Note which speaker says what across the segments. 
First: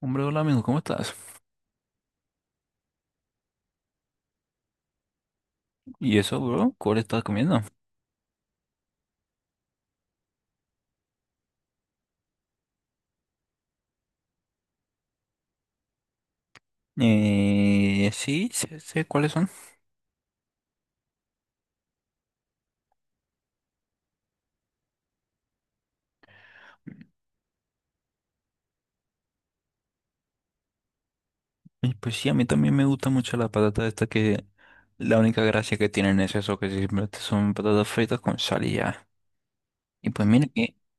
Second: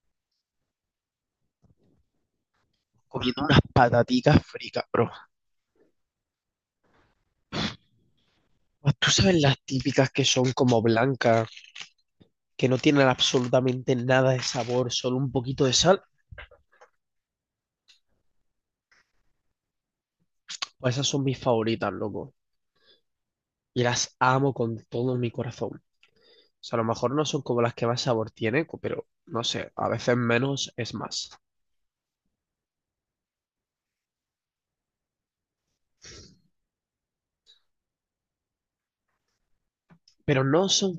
Speaker 1: Hombre, hola amigo, ¿cómo estás?
Speaker 2: Comiendo unas patatitas fritas, bro.
Speaker 1: ¿Y eso, bro? ¿Cuál estás comiendo?
Speaker 2: Tú sabes las típicas que son como blancas, que no tienen absolutamente nada de sabor, solo un poquito de sal.
Speaker 1: Sí, sé cuáles son.
Speaker 2: Pues esas son mis favoritas, loco. Y las amo con todo mi corazón. O sea, a lo mejor no son como las que más sabor tienen, pero no sé, a veces menos es más.
Speaker 1: Pues sí, a mí también me gusta mucho la patata esta que la única gracia que tienen es eso, que simplemente son patatas fritas con sal y ya. Y pues
Speaker 2: Pero
Speaker 1: mira
Speaker 2: no
Speaker 1: que,
Speaker 2: son,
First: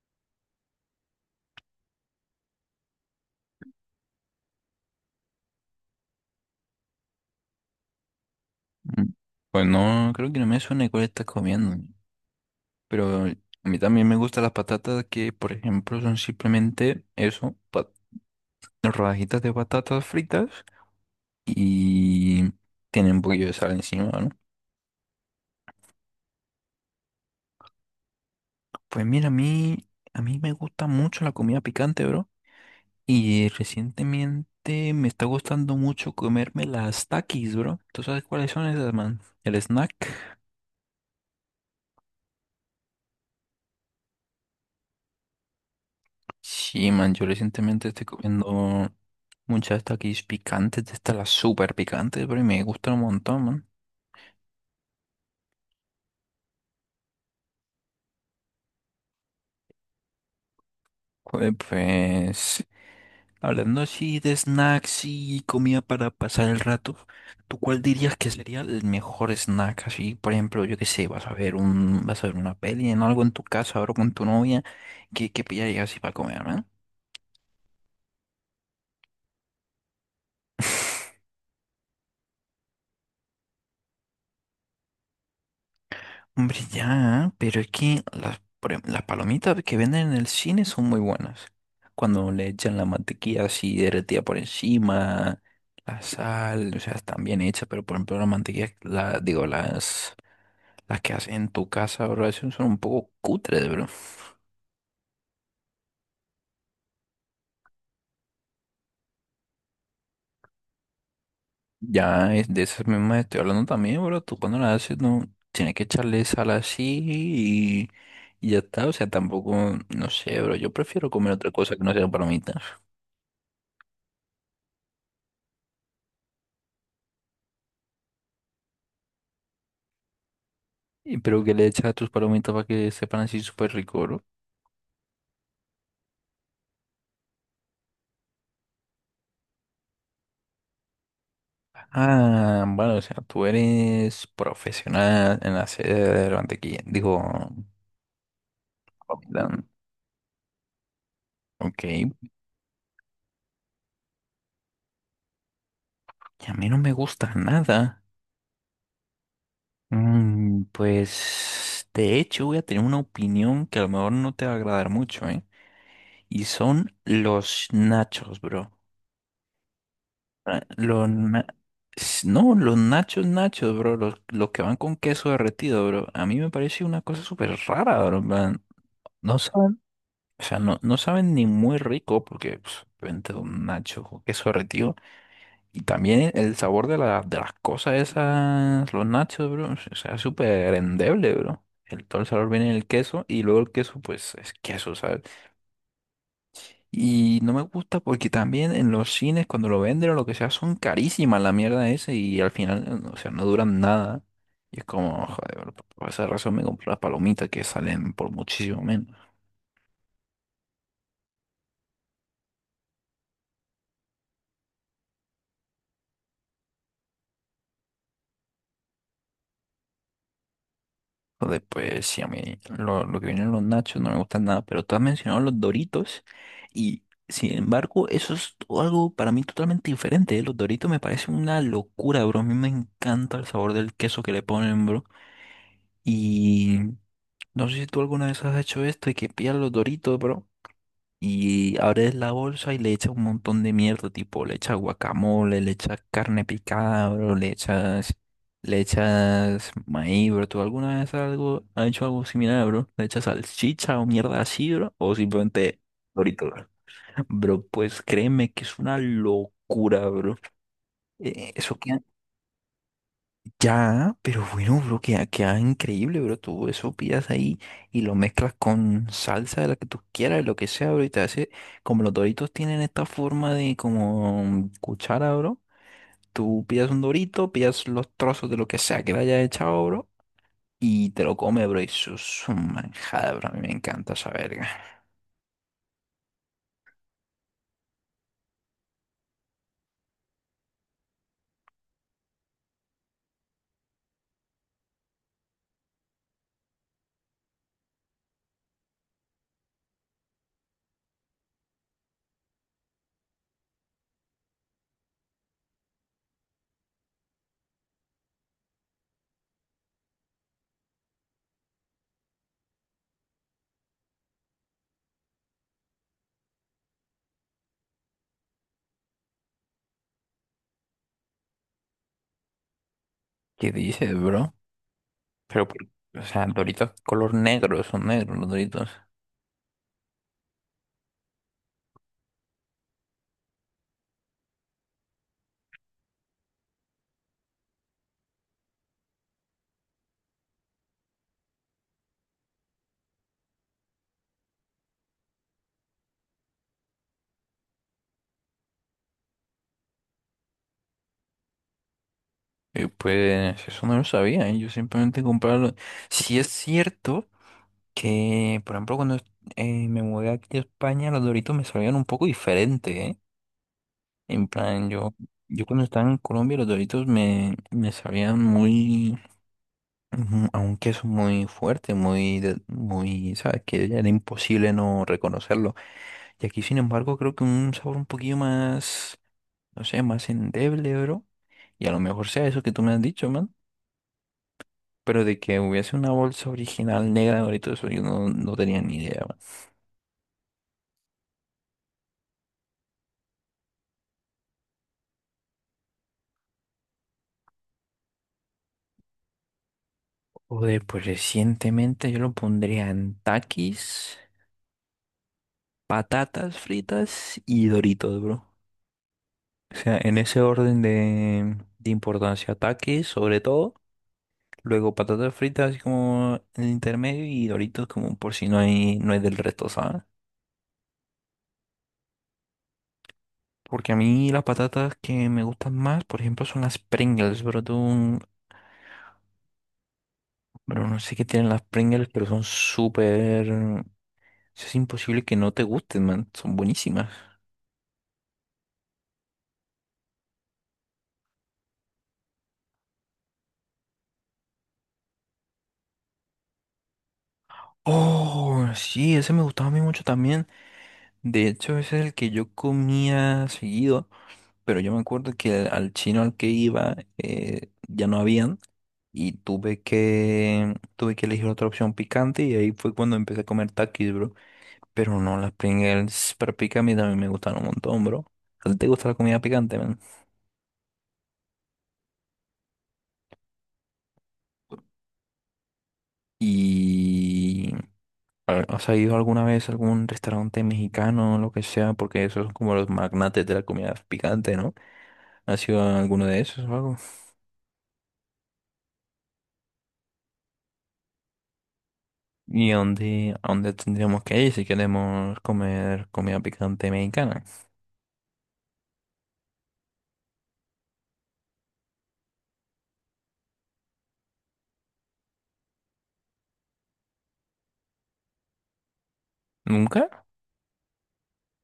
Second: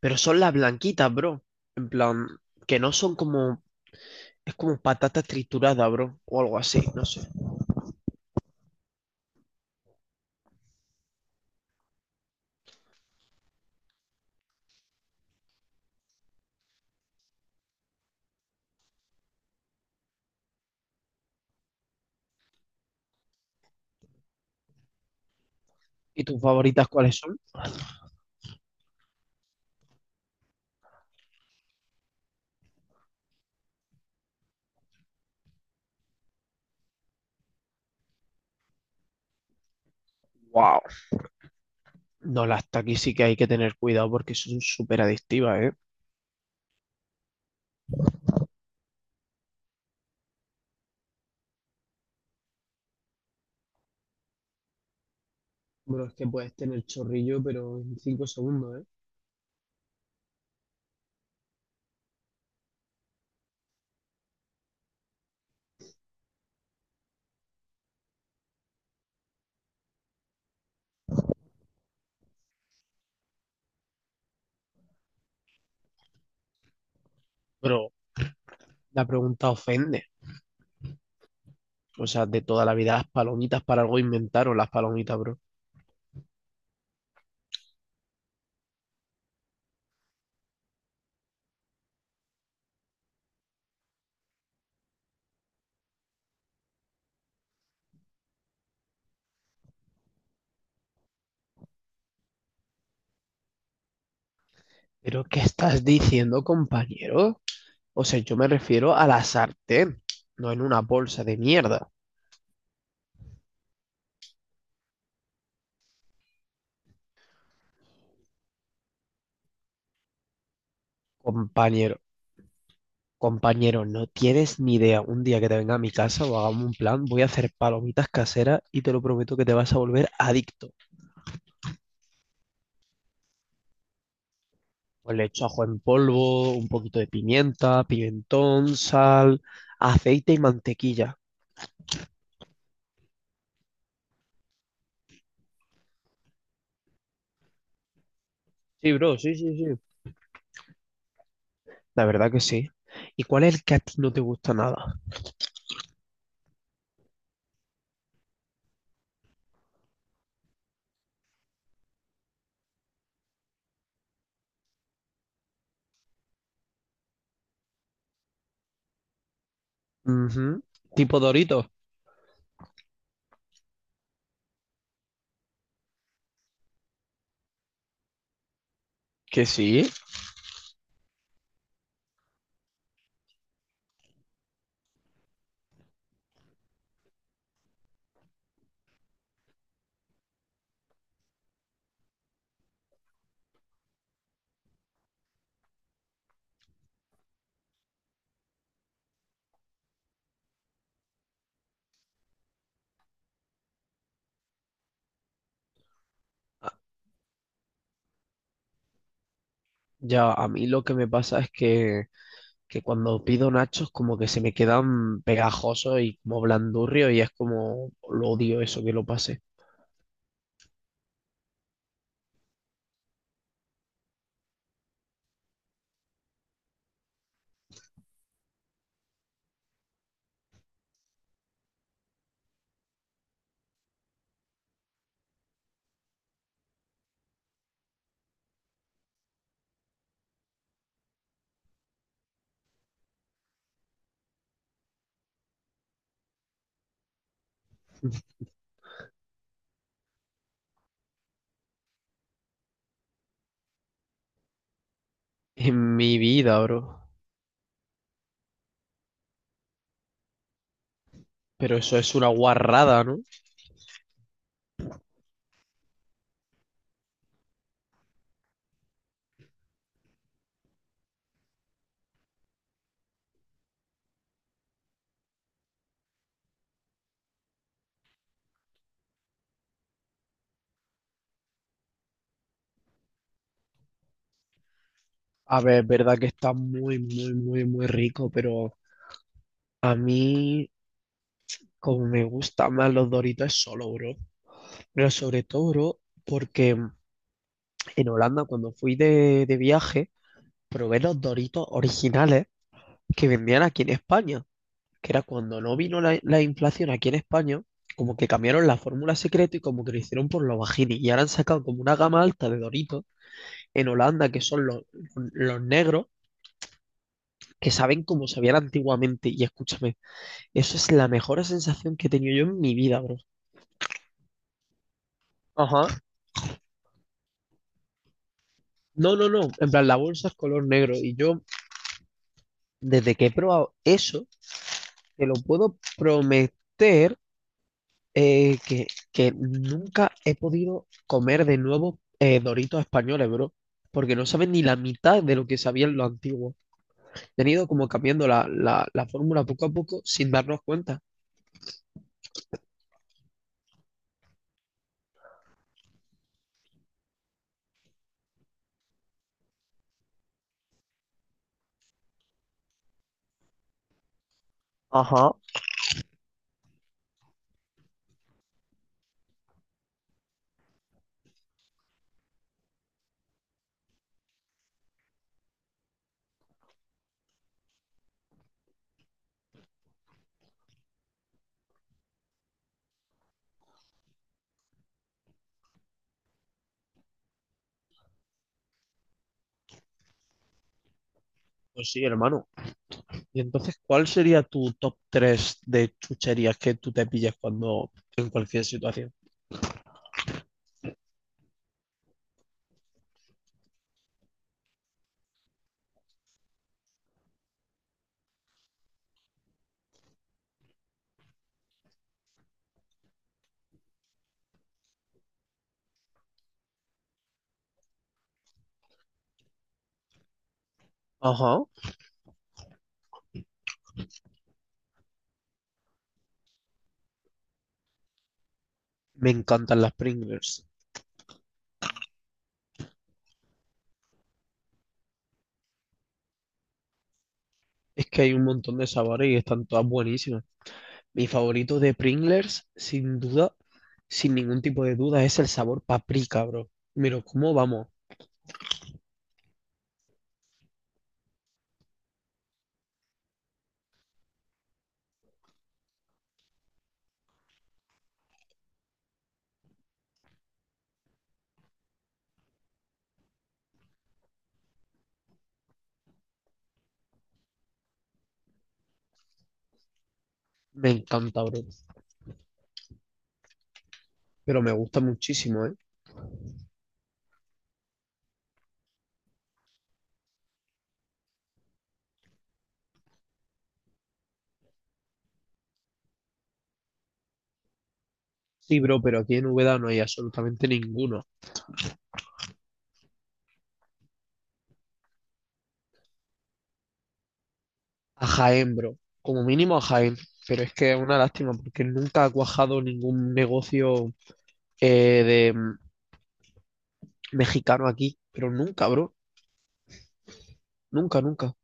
Speaker 2: pero son las blanquitas, bro. En plan, que no son como, es como patatas trituradas, bro, o algo así, no sé.
Speaker 1: mm, pues no, creo que no me suena cuál estás comiendo. Pero a mí también me gustan las patatas que, por ejemplo, son simplemente eso, rodajitas de patatas fritas y tienen un poquillo de sal encima, ¿no?
Speaker 2: ¿Y tus favoritas cuáles son?
Speaker 1: Pues mira, a mí me gusta mucho la comida picante, bro. Y recientemente me está gustando mucho comerme las Takis, bro. ¿Tú sabes cuáles son esas, man? El snack.
Speaker 2: Wow. No, las Takis sí que hay que tener cuidado porque son súper adictivas, ¿eh?
Speaker 1: Sí, man, yo recientemente estoy comiendo muchas Takis picantes, de estas las súper picantes, bro, y me gustan un montón, man.
Speaker 2: Bueno, es que puedes tener chorrillo, pero en 5 segundos, ¿eh?
Speaker 1: Pues, pues, Hablando así de snacks y comida para pasar el rato, ¿tú cuál dirías que sería el mejor snack? Así, por ejemplo, yo qué sé, vas a ver vas a ver una peli en algo en tu casa, ahora con tu novia, ¿qué pillarías así para comer, ¿no?
Speaker 2: Pero la pregunta ofende. O sea, de toda la vida las palomitas para algo inventaron las palomitas, bro.
Speaker 1: Hombre, ya, pero es que por ejemplo, las palomitas que venden en el cine son muy buenas. Cuando le echan la mantequilla así derretida por encima, la sal, o sea, están bien hechas, pero por ejemplo la mantequilla, digo, las que hacen en tu casa, bro, esas son un poco cutres, bro.
Speaker 2: ¿Pero qué estás diciendo, compañero? O sea, yo me refiero a la sartén, no en una bolsa de mierda,
Speaker 1: Ya es de esas mismas estoy hablando también, bro. Tú cuando las haces, no, tienes que echarle sal así y ya está. O sea, tampoco, no sé, bro. Yo prefiero comer otra cosa que no
Speaker 2: compañero.
Speaker 1: sean palomitas.
Speaker 2: Compañero, no tienes ni idea. Un día que te venga a mi casa o hagamos un plan, voy a hacer palomitas caseras y te lo prometo que te vas a volver adicto.
Speaker 1: Y pero que le echas a tus palomitas para que sepan así súper rico, bro.
Speaker 2: Pues le echo ajo en polvo, un poquito de pimienta, pimentón, sal, aceite y mantequilla.
Speaker 1: Ah, bueno, o sea, tú eres profesional en la sede de la mantequilla. Digo,
Speaker 2: Sí, bro, sí, sí,
Speaker 1: palomitas.
Speaker 2: sí.
Speaker 1: Ok,
Speaker 2: La
Speaker 1: y
Speaker 2: verdad que sí. ¿Y cuál es el que a ti no te gusta nada?
Speaker 1: a mí no me gusta nada. Pues de hecho voy a tener una opinión que a lo mejor no te va a agradar mucho, ¿eh? Y son los nachos, bro. Ah,
Speaker 2: Ujú. Tipo Doritos.
Speaker 1: No, los nachos nachos, bro. Los que van con queso derretido, bro. A mí me parece una cosa súper rara, bro. En plan, no
Speaker 2: Que sí.
Speaker 1: saben, o sea, no saben ni muy rico porque pues, obviamente un nacho con queso derretido. Y también el sabor de las cosas esas, los nachos, bro, o sea, es súper endeble, bro. El, todo el sabor viene en el queso y luego el queso, pues, es queso, ¿sabes? Y no me gusta porque también en los cines, cuando lo venden o lo que sea, son carísimas la mierda esa y al final, o sea, no duran nada. Y es como, joder, bro, por esa razón me
Speaker 2: Ah,
Speaker 1: compro las palomitas que salen por muchísimo menos.
Speaker 2: ya, a mí lo que me pasa es que cuando pido nachos como que se me quedan pegajosos y como blandurrios y es como lo odio eso que lo pase
Speaker 1: Joder, pues sí, a mí lo que vienen los nachos no me gustan nada, pero tú has mencionado los Doritos y sin embargo eso es algo para mí totalmente diferente, ¿eh? Los Doritos me parecen una locura, bro. A mí me encanta el sabor del queso que le ponen, bro. Y no sé si tú alguna vez has hecho esto y que pillas los Doritos, bro. Y abres la bolsa y le echas un montón de mierda, tipo, le echas guacamole, le echas carne picada, bro, le echas maíz, bro. ¿Tú has hecho algo similar, bro? ¿Le echas salchicha o mierda así, bro? ¿O simplemente
Speaker 2: en mi
Speaker 1: Doritos?
Speaker 2: vida, bro.
Speaker 1: Bro, pues créeme que es una locura, bro. Eh, eso,
Speaker 2: Pero eso es una guarrada, ¿no?
Speaker 1: ya, pero bueno, bro, queda increíble, bro. Tú eso pidas ahí y lo mezclas con salsa de la que tú quieras, de lo que sea, bro. Y te hace, como los doritos tienen esta forma de como cuchara, bro. Tú pidas un dorito, pidas los trozos de lo que sea que le haya echado, bro. Y te lo comes, bro. Y eso es un manjada, bro. A mí me encanta esa verga.
Speaker 2: A ver, es verdad que está muy, muy, muy, muy rico, pero a mí como me gustan más los Doritos es solo, bro. Pero sobre todo, bro, porque en Holanda cuando fui de viaje probé los Doritos originales que vendían aquí en España, que era cuando no vino la inflación aquí en España, como que cambiaron la fórmula secreta y como que lo hicieron por los bajini. Y ahora han sacado como una gama alta de Doritos en Holanda, que son los negros, que saben cómo sabían antiguamente. Y escúchame, eso es la mejor sensación que he tenido yo en mi vida, bro.
Speaker 1: ¿Qué dices, bro? Pero,
Speaker 2: Ajá.
Speaker 1: por- o sea, doritos color negro, son negros los doritos.
Speaker 2: No, no, no. En plan, la bolsa es color negro. Y yo, desde que he probado eso, te lo puedo prometer que nunca he podido comer de nuevo Doritos españoles, bro. Porque no saben ni la mitad de lo que sabían los antiguos. Han ido como cambiando la fórmula poco a poco sin darnos cuenta.
Speaker 1: Y pues, eso no lo sabía, ¿eh? Yo simplemente compraba los... Si es cierto. Que, por ejemplo, cuando me mudé aquí a España, los Doritos me sabían un poco diferente, ¿eh? En plan,
Speaker 2: Ajá.
Speaker 1: yo cuando estaba en Colombia, me sabían muy, ujú, a un queso muy fuerte, muy, ¿sabes? Que era imposible no reconocerlo. Y aquí, sin embargo, creo que un sabor un poquillo más, no sé, más endeble, bro. Y a lo mejor sea eso que tú me has dicho, man. Pero de que hubiese una bolsa original negra de Doritos, eso yo no tenía ni idea.
Speaker 2: Pues sí, hermano. Y entonces, ¿cuál sería tu top 3 de chucherías que tú te pillas cuando en cualquier situación?
Speaker 1: Joder, pues recientemente yo lo pondría en taquis, patatas fritas y Doritos, bro. O sea, en ese orden de importancia, taquis sobre todo, luego patatas fritas como en el intermedio y Doritos como por si no hay del resto, ¿sabes?
Speaker 2: Ajá.
Speaker 1: Porque a mí las patatas que me gustan más, por ejemplo, son las Pringles, bro. Tú,
Speaker 2: Me encantan las Pringles.
Speaker 1: bro, no sé qué tienen las Pringles, pero son súper... Es imposible que no te gusten, man. Son buenísimas.
Speaker 2: Es que hay un montón de sabores y están todas buenísimas. Mi favorito de Pringles, sin duda, sin ningún tipo de duda, es el sabor paprika, bro. Mira, ¿cómo vamos?
Speaker 1: Oh, sí, ese me gustaba a mí mucho también. De hecho, ese es el que yo comía seguido, pero yo me acuerdo que al chino al que iba ya no habían y tuve que elegir otra opción picante y ahí fue cuando empecé a comer takis, bro. Pero no, las Pringles para pica a mí también me gustan un montón, bro. ¿A ti te gusta la comida picante, man?
Speaker 2: Me encanta, bro. Pero me gusta muchísimo, ¿eh?
Speaker 1: Y a ¿has ido alguna vez a algún restaurante mexicano o lo que sea? Porque esos son como los magnates de la comida picante, ¿no? ¿Ha sido alguno de esos o algo?
Speaker 2: Sí, bro, pero aquí en Úbeda no hay absolutamente ninguno.
Speaker 1: ¿Y a a dónde tendríamos que ir si queremos comer comida picante mexicana?
Speaker 2: A Jaén, bro. Como mínimo a Jaén. Pero es que es una lástima porque nunca ha cuajado ningún negocio de mexicano aquí. Pero nunca, bro.
Speaker 1: ¿Nunca?
Speaker 2: Nunca, nunca.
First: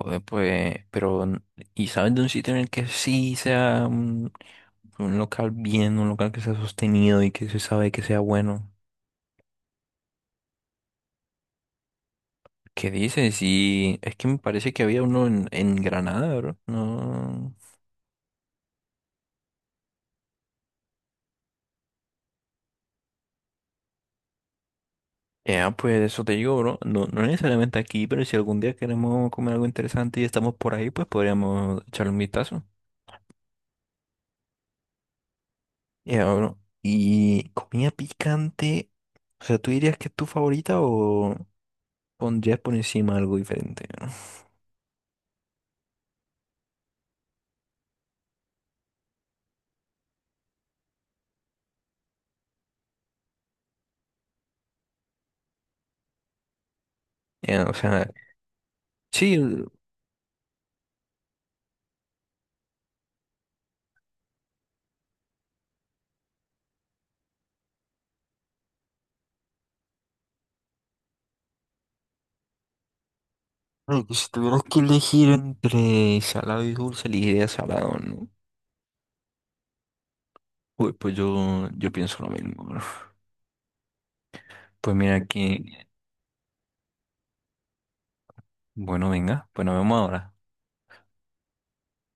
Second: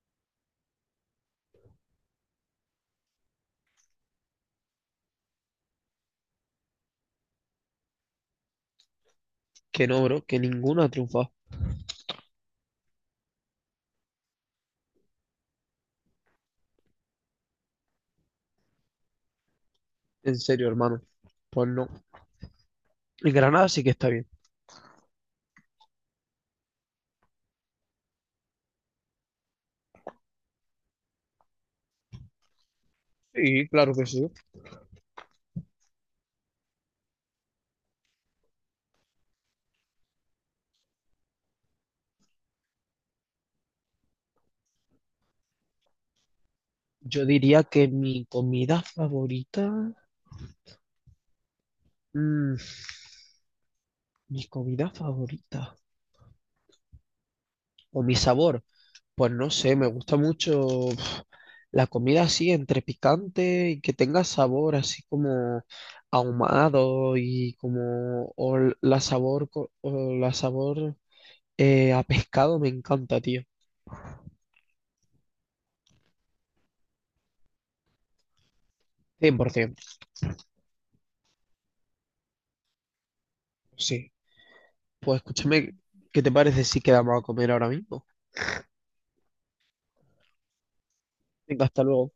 Speaker 1: Joder, ¿y sabes de un sitio en el que sí sea un local bien, un local que sea sostenido y que se sabe que sea bueno?
Speaker 2: Que no, bro. Que ninguno ha triunfado.
Speaker 1: ¿Qué dices? Y es que me parece que había uno en Granada, bro. No.
Speaker 2: En serio, hermano. Pues no. En Granada sí que está bien.
Speaker 1: Ya, pues eso te digo, bro. No, no necesariamente aquí, pero si algún día queremos comer algo interesante y estamos por ahí, pues podríamos echarle un vistazo.
Speaker 2: Sí, claro que sí.
Speaker 1: Ya, bro. Y comida picante, o sea, ¿tú dirías que es tu favorita o pondrías por encima algo diferente? ¿No?
Speaker 2: Yo diría que mi comida favorita, mm, mi comida favorita
Speaker 1: Ya, o
Speaker 2: o
Speaker 1: sea,
Speaker 2: mi sabor, pues
Speaker 1: sí,
Speaker 2: no sé, me gusta mucho uf, la comida así entre picante y que tenga sabor así como ahumado y como o la sabor a pescado me encanta, tío.
Speaker 1: bueno, que si tuvieras que elegir entre salado y dulce, elegiría salado, ¿no?
Speaker 2: 100%,
Speaker 1: Pues, yo pienso lo mismo, bro.
Speaker 2: sí.
Speaker 1: Pues
Speaker 2: Pues
Speaker 1: mira
Speaker 2: escúchame,
Speaker 1: que,
Speaker 2: ¿qué te parece si quedamos a comer ahora mismo?
Speaker 1: bueno, venga, pues nos vemos ahora.
Speaker 2: Venga, hasta luego.